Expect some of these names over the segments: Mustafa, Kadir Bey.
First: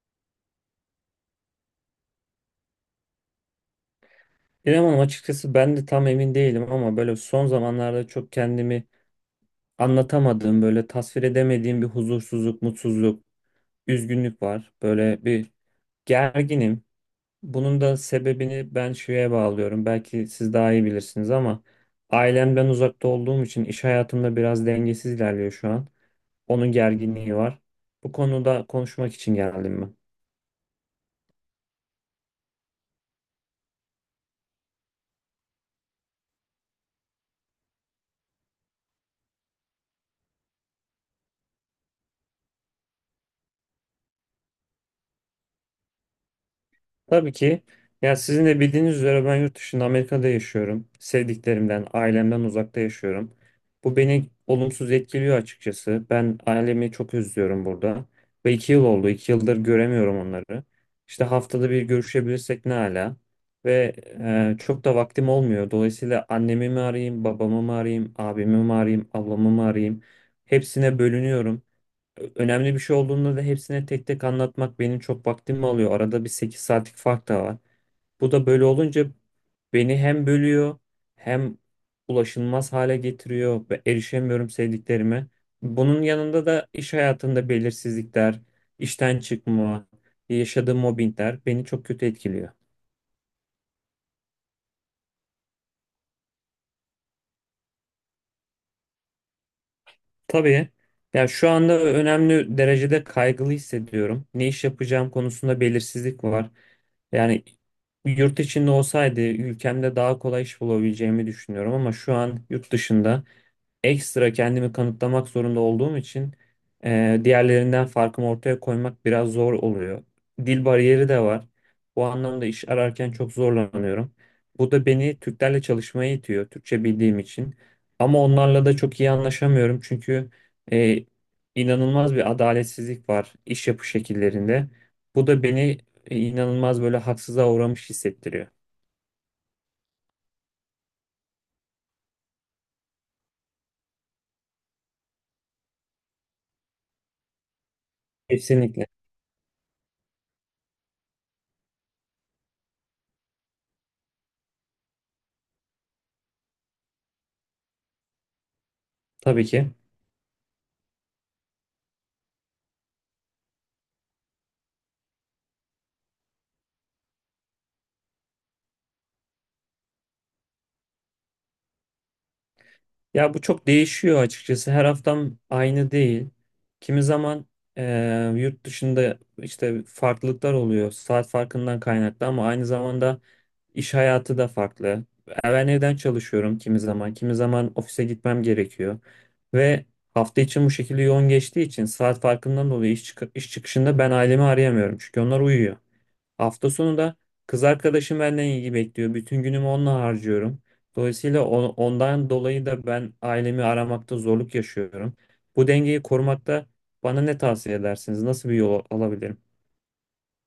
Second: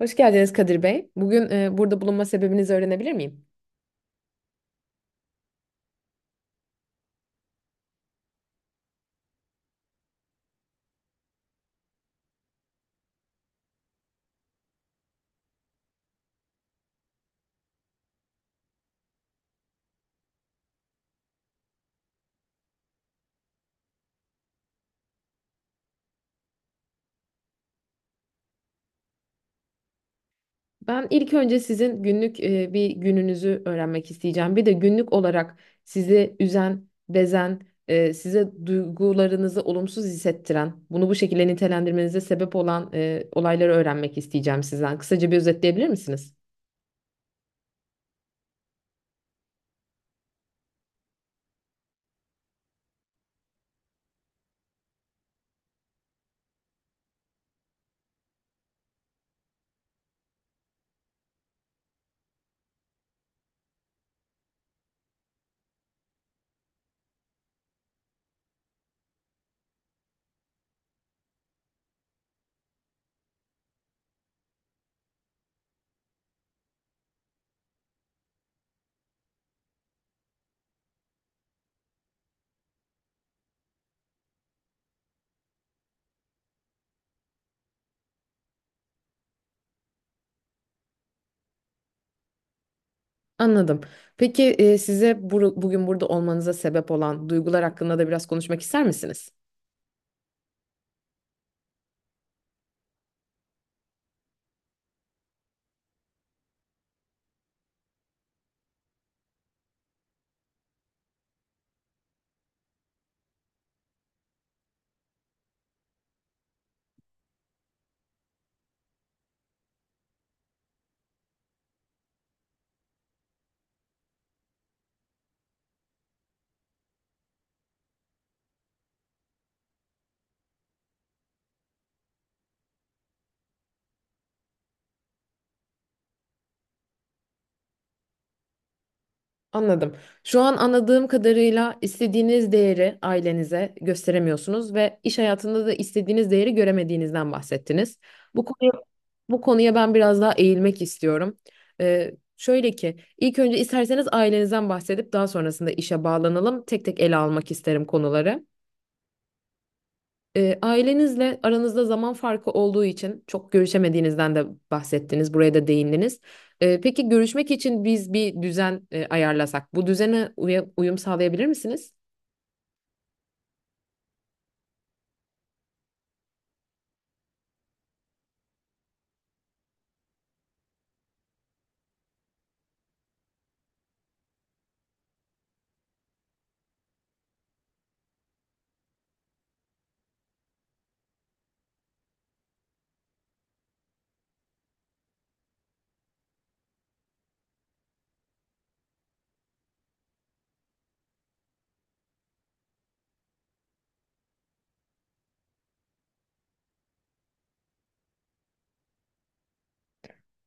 Hoş geldiniz Kadir Bey. Bugün burada bulunma sebebinizi öğrenebilir miyim? İrem Hanım, açıkçası ben de tam emin değilim ama böyle son zamanlarda çok kendimi anlatamadığım, böyle tasvir edemediğim bir huzursuzluk, mutsuzluk, üzgünlük var. Böyle bir gerginim. Bunun da sebebini ben şeye bağlıyorum. Belki siz daha iyi bilirsiniz ama ailemden uzakta olduğum için iş hayatımda biraz dengesiz ilerliyor şu an. Onun gerginliği var. Bu konuda konuşmak için geldim ben. Ben ilk önce sizin günlük bir gününüzü öğrenmek isteyeceğim. Bir de günlük olarak sizi üzen, bezen, size duygularınızı olumsuz hissettiren, bunu bu şekilde nitelendirmenize sebep olan olayları öğrenmek isteyeceğim sizden. Kısaca bir özetleyebilir misiniz? Tabii ki. Ya sizin de bildiğiniz üzere ben yurt dışında Amerika'da yaşıyorum. Sevdiklerimden, ailemden uzakta yaşıyorum. Bu beni olumsuz etkiliyor açıkçası. Ben ailemi çok özlüyorum burada. Ve 2 yıl oldu. 2 yıldır göremiyorum onları. İşte haftada bir görüşebilirsek ne ala. Ve çok da vaktim olmuyor. Dolayısıyla annemi mi arayayım, babamı mı arayayım, abimi mi arayayım, ablamı mı arayayım. Hepsine bölünüyorum, önemli bir şey olduğunda da hepsine tek tek anlatmak benim çok vaktimi alıyor. Arada bir 8 saatlik fark da var. Bu da böyle olunca beni hem bölüyor hem ulaşılmaz hale getiriyor ve erişemiyorum sevdiklerime. Bunun yanında da iş hayatında belirsizlikler, işten çıkma, yaşadığım mobbingler beni çok kötü etkiliyor. Anladım. Peki size bugün burada olmanıza sebep olan duygular hakkında da biraz konuşmak ister misiniz? Tabii. Ya şu anda önemli derecede kaygılı hissediyorum. Ne iş yapacağım konusunda belirsizlik var. Yani yurt içinde olsaydı ülkemde daha kolay iş bulabileceğimi düşünüyorum ama şu an yurt dışında ekstra kendimi kanıtlamak zorunda olduğum için diğerlerinden farkımı ortaya koymak biraz zor oluyor. Dil bariyeri de var. Bu anlamda iş ararken çok zorlanıyorum. Bu da beni Türklerle çalışmaya itiyor, Türkçe bildiğim için. Ama onlarla da çok iyi anlaşamıyorum çünkü e, inanılmaz bir adaletsizlik var iş yapı şekillerinde. Bu da beni inanılmaz böyle haksıza uğramış hissettiriyor. Anladım. Şu an anladığım kadarıyla istediğiniz değeri ailenize gösteremiyorsunuz ve iş hayatında da istediğiniz değeri göremediğinizden bahsettiniz. Bu konuya, Kesinlikle. bu konuya ben biraz daha eğilmek istiyorum. Ee, şöyle ki, ilk önce isterseniz ailenizden bahsedip daha sonrasında işe bağlanalım. Tek tek ele almak isterim konuları. Tabii ki. Ailenizle aranızda zaman farkı olduğu için çok görüşemediğinizden de bahsettiniz, buraya da değindiniz. Peki görüşmek için biz bir düzen ayarlasak, bu düzene uyum sağlayabilir misiniz? Ya bu çok değişiyor açıkçası. Her haftam aynı değil. Kimi zaman yurt dışında işte farklılıklar oluyor. Saat farkından kaynaklı ama aynı zamanda iş hayatı da farklı. Ben evden çalışıyorum kimi zaman. Kimi zaman ofise gitmem gerekiyor. Ve hafta için bu şekilde yoğun geçtiği için saat farkından dolayı iş çıkışında ben ailemi arayamıyorum. Çünkü onlar uyuyor. Hafta sonu da kız arkadaşım benden ilgi bekliyor. Bütün günümü onunla harcıyorum. Dolayısıyla ondan dolayı da ben ailemi aramakta zorluk yaşıyorum. Bu dengeyi korumakta bana ne tavsiye edersiniz? Nasıl bir yol alabilirim?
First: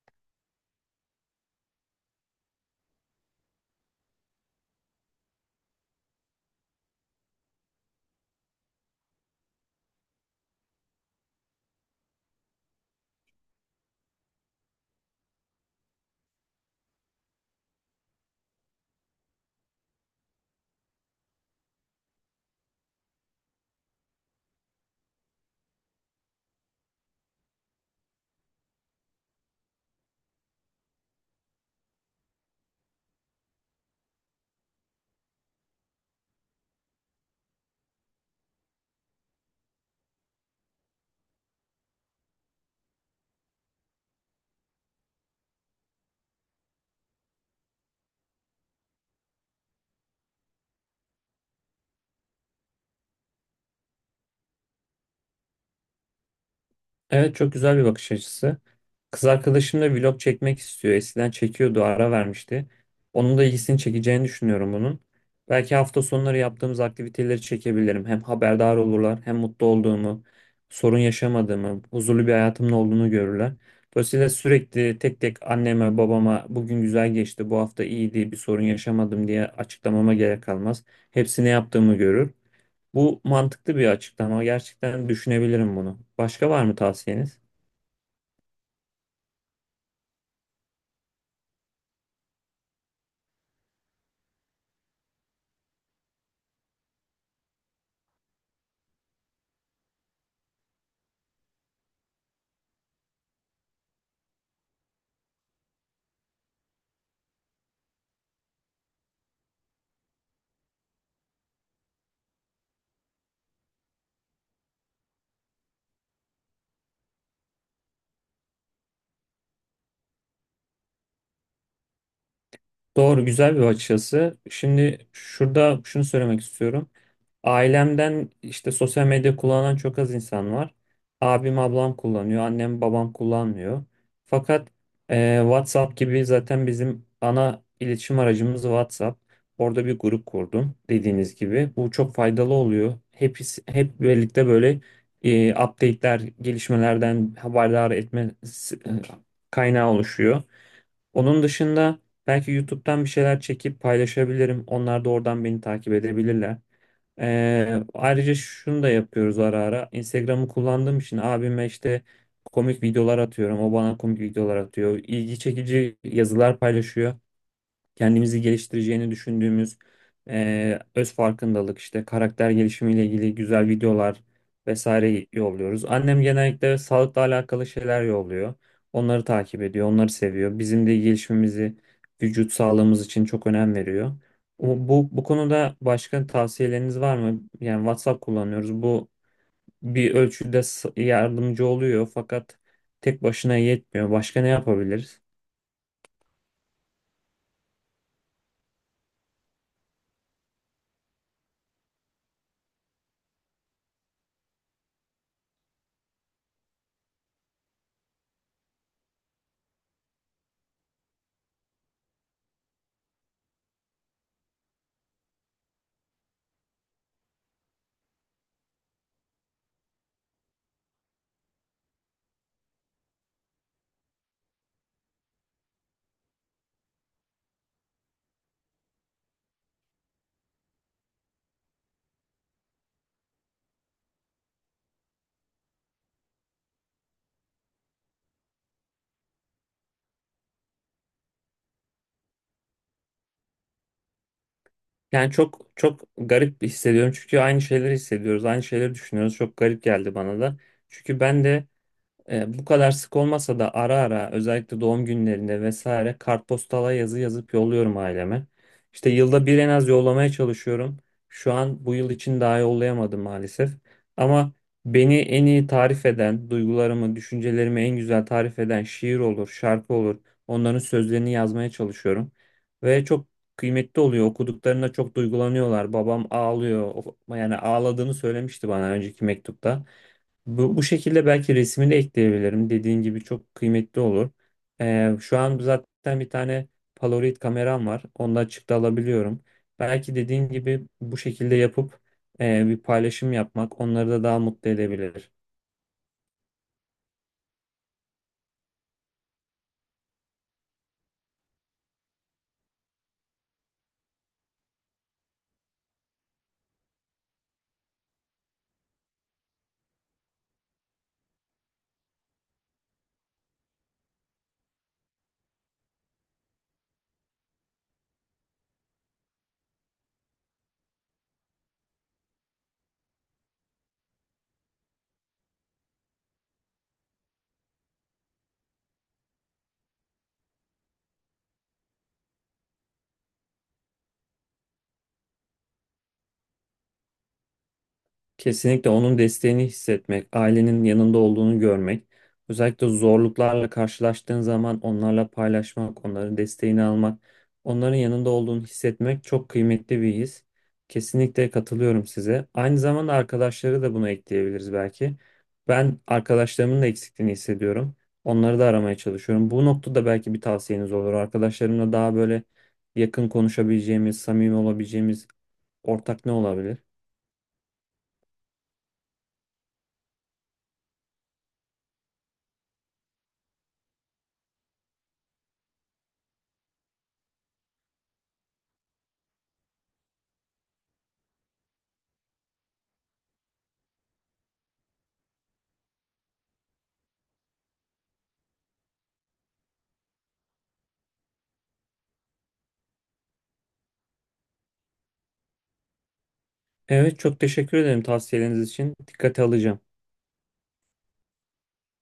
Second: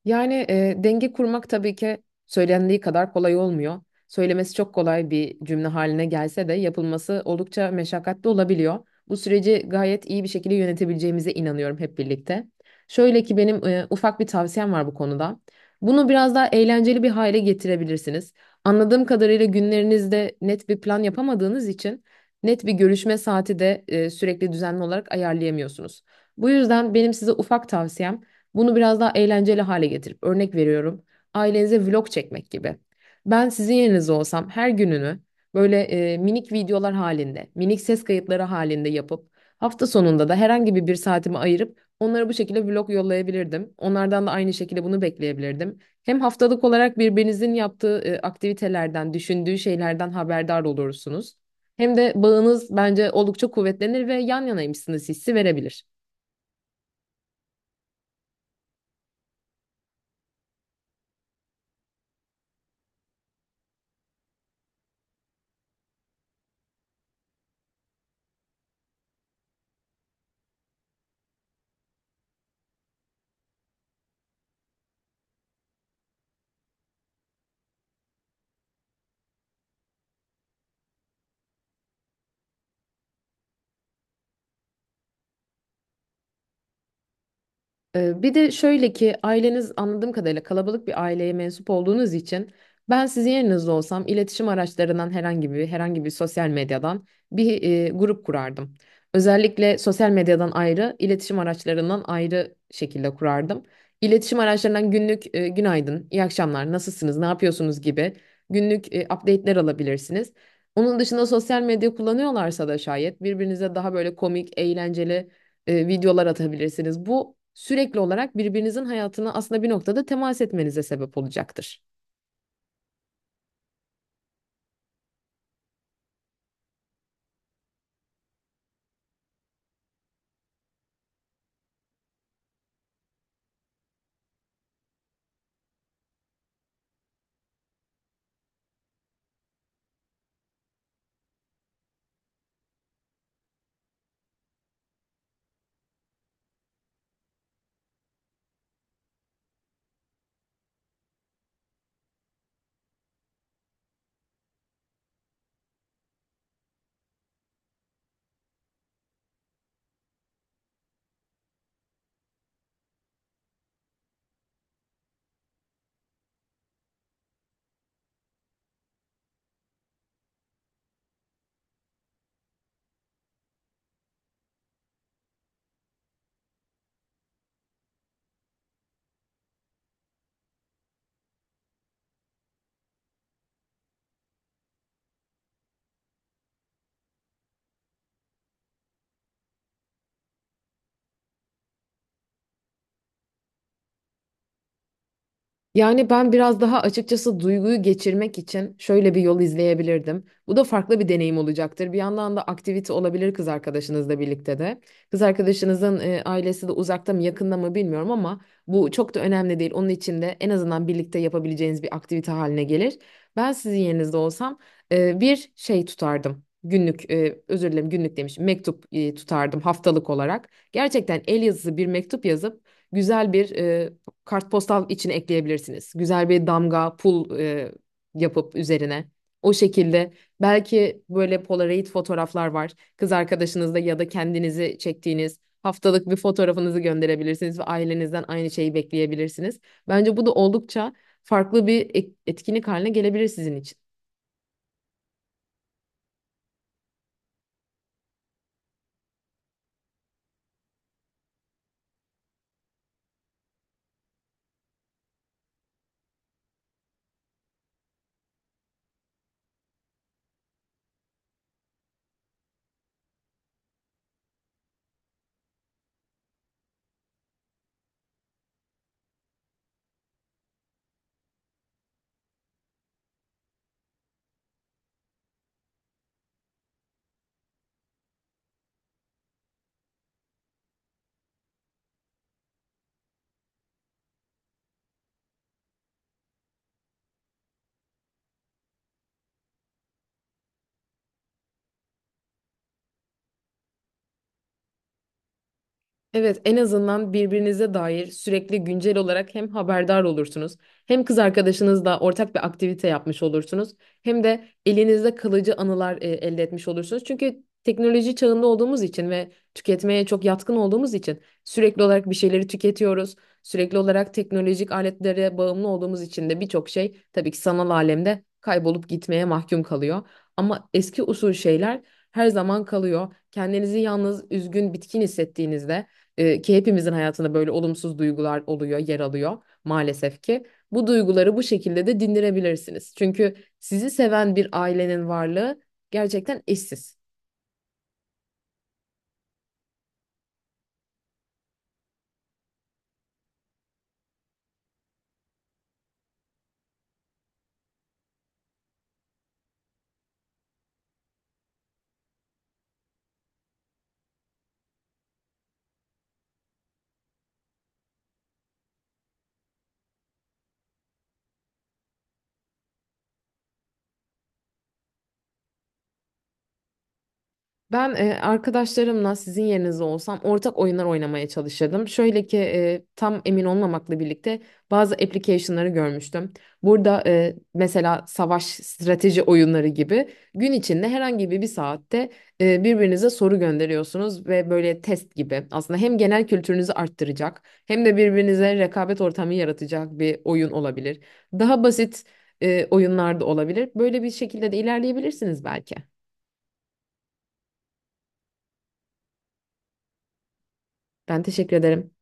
Yani denge kurmak tabii ki söylendiği kadar kolay olmuyor. Söylemesi çok kolay bir cümle haline gelse de yapılması oldukça meşakkatli olabiliyor. Bu süreci gayet iyi bir şekilde yönetebileceğimize inanıyorum hep birlikte. Şöyle ki benim ufak bir tavsiyem var bu konuda. Bunu biraz daha eğlenceli bir hale getirebilirsiniz. Anladığım kadarıyla günlerinizde net bir plan yapamadığınız için net bir görüşme saati de sürekli düzenli olarak ayarlayamıyorsunuz. Bu yüzden benim size ufak tavsiyem bunu biraz daha eğlenceli hale getirip örnek veriyorum. Ailenize vlog çekmek gibi. Ben sizin yerinizde olsam her gününü böyle minik videolar halinde, minik ses kayıtları halinde yapıp hafta sonunda da herhangi bir saatimi ayırıp onlara bu şekilde vlog yollayabilirdim. Onlardan da aynı şekilde bunu bekleyebilirdim. Hem haftalık olarak birbirinizin yaptığı aktivitelerden, düşündüğü şeylerden haberdar olursunuz. Hem de bağınız bence oldukça kuvvetlenir ve yan yanaymışsınız hissi verebilir. Evet, çok güzel bir bakış açısı. Kız arkadaşım da vlog çekmek istiyor. Eskiden çekiyordu, ara vermişti. Onun da ilgisini çekeceğini düşünüyorum bunun. Belki hafta sonları yaptığımız aktiviteleri çekebilirim. Hem haberdar olurlar, hem mutlu olduğumu, sorun yaşamadığımı, huzurlu bir hayatımın olduğunu görürler. Dolayısıyla sürekli tek tek anneme, babama bugün güzel geçti, bu hafta iyiydi, bir sorun yaşamadım diye açıklamama gerek kalmaz. Hepsini yaptığımı görür. Bu mantıklı bir açıklama. Gerçekten düşünebilirim bunu. Başka var mı tavsiyeniz? Bir de şöyle ki aileniz anladığım kadarıyla kalabalık bir aileye mensup olduğunuz için ben sizin yerinizde olsam iletişim araçlarından herhangi bir sosyal medyadan bir grup kurardım. Özellikle sosyal medyadan ayrı, iletişim araçlarından ayrı şekilde kurardım. İletişim araçlarından günlük günaydın, iyi akşamlar, nasılsınız, ne yapıyorsunuz gibi günlük update'ler alabilirsiniz. Onun dışında sosyal medya kullanıyorlarsa da şayet birbirinize daha böyle komik, eğlenceli videolar atabilirsiniz. Bu sürekli olarak birbirinizin hayatına aslında bir noktada temas etmenize sebep olacaktır. Doğru, güzel bir bakış açısı. Şimdi şurada şunu söylemek istiyorum. Ailemden işte sosyal medya kullanan çok az insan var. Abim, ablam kullanıyor, annem, babam kullanmıyor. Fakat WhatsApp gibi, zaten bizim ana iletişim aracımız WhatsApp. Orada bir grup kurdum dediğiniz gibi. Bu çok faydalı oluyor. Hep birlikte böyle update'ler, gelişmelerden haberdar etme e, kaynağı oluşuyor. Onun dışında belki YouTube'dan bir şeyler çekip paylaşabilirim. Onlar da oradan beni takip edebilirler. Ayrıca şunu da yapıyoruz ara ara. Instagram'ı kullandığım için abime işte komik videolar atıyorum. O bana komik videolar atıyor. İlgi çekici yazılar paylaşıyor, kendimizi geliştireceğini düşündüğümüz öz farkındalık işte karakter gelişimiyle ilgili güzel videolar vesaire yolluyoruz. Annem genellikle sağlıkla alakalı şeyler yolluyor. Onları takip ediyor, onları seviyor. Bizim de gelişimimizi, vücut sağlığımız için çok önem veriyor. Bu, bu konuda başka tavsiyeleriniz var mı? Yani WhatsApp kullanıyoruz. Bu bir ölçüde yardımcı oluyor fakat tek başına yetmiyor. Başka ne yapabiliriz? Yani ben biraz daha açıkçası duyguyu geçirmek için şöyle bir yol izleyebilirdim. Bu da farklı bir deneyim olacaktır. Bir yandan da aktivite olabilir kız arkadaşınızla birlikte de. Kız arkadaşınızın ailesi de uzakta mı yakında mı bilmiyorum ama bu çok da önemli değil. Onun için de en azından birlikte yapabileceğiniz bir aktivite haline gelir. Ben sizin yerinizde olsam bir şey tutardım. Günlük, özür dilerim günlük demişim, mektup tutardım haftalık olarak. Gerçekten el yazısı bir mektup yazıp güzel bir kartpostal için ekleyebilirsiniz. Güzel bir damga, pul yapıp üzerine. O şekilde belki böyle Polaroid fotoğraflar var. Kız arkadaşınızla ya da kendinizi çektiğiniz haftalık bir fotoğrafınızı gönderebilirsiniz ve ailenizden aynı şeyi bekleyebilirsiniz. Bence bu da oldukça farklı bir etkinlik haline gelebilir sizin için. Yani çok çok garip hissediyorum çünkü aynı şeyleri hissediyoruz, aynı şeyleri düşünüyoruz. Çok garip geldi bana da. Çünkü ben de bu kadar sık olmasa da ara ara özellikle doğum günlerinde vesaire kartpostala yazı yazıp yolluyorum aileme. İşte yılda bir en az yollamaya çalışıyorum. Şu an bu yıl için daha yollayamadım maalesef. Ama beni en iyi tarif eden, duygularımı, düşüncelerimi en güzel tarif eden şiir olur, şarkı olur. Onların sözlerini yazmaya çalışıyorum. Ve çok kıymetli oluyor. Okuduklarında çok duygulanıyorlar. Babam ağlıyor. Yani ağladığını söylemişti bana önceki mektupta. Bu, bu şekilde belki resmini ekleyebilirim. Dediğin gibi çok kıymetli olur. Şu an zaten bir tane Polaroid kameram var. Onda açıkta alabiliyorum. Belki dediğin gibi bu şekilde yapıp bir paylaşım yapmak onları da daha mutlu edebilir. Evet, en azından birbirinize dair sürekli güncel olarak hem haberdar olursunuz, hem kız arkadaşınızla ortak bir aktivite yapmış olursunuz, hem de elinizde kalıcı anılar elde etmiş olursunuz. Çünkü teknoloji çağında olduğumuz için ve tüketmeye çok yatkın olduğumuz için sürekli olarak bir şeyleri tüketiyoruz. Sürekli olarak teknolojik aletlere bağımlı olduğumuz için de birçok şey tabii ki sanal alemde kaybolup gitmeye mahkum kalıyor. Ama eski usul şeyler her zaman kalıyor. Kendinizi yalnız, üzgün, bitkin hissettiğinizde ki hepimizin hayatında böyle olumsuz duygular oluyor, yer alıyor maalesef ki. Bu duyguları bu şekilde de dindirebilirsiniz. Çünkü sizi seven bir ailenin varlığı gerçekten eşsiz. Kesinlikle onun desteğini hissetmek, ailenin yanında olduğunu görmek, özellikle zorluklarla karşılaştığın zaman onlarla paylaşmak, onların desteğini almak, onların yanında olduğunu hissetmek çok kıymetli bir his. Kesinlikle katılıyorum size. Aynı zamanda arkadaşları da buna ekleyebiliriz belki. Ben arkadaşlarımın da eksikliğini hissediyorum. Onları da aramaya çalışıyorum. Bu noktada belki bir tavsiyeniz olur. Arkadaşlarımla daha böyle yakın konuşabileceğimiz, samimi olabileceğimiz ortak ne olabilir? Ben arkadaşlarımla sizin yerinizde olsam ortak oyunlar oynamaya çalışırdım. Şöyle ki tam emin olmamakla birlikte bazı application'ları görmüştüm. Burada mesela savaş strateji oyunları gibi gün içinde herhangi bir saatte birbirinize soru gönderiyorsunuz ve böyle test gibi. Aslında hem genel kültürünüzü arttıracak hem de birbirinize rekabet ortamı yaratacak bir oyun olabilir. Daha basit oyunlar da olabilir. Böyle bir şekilde de ilerleyebilirsiniz belki. Evet, çok teşekkür ederim tavsiyeleriniz için. Dikkate alacağım. Ben teşekkür ederim.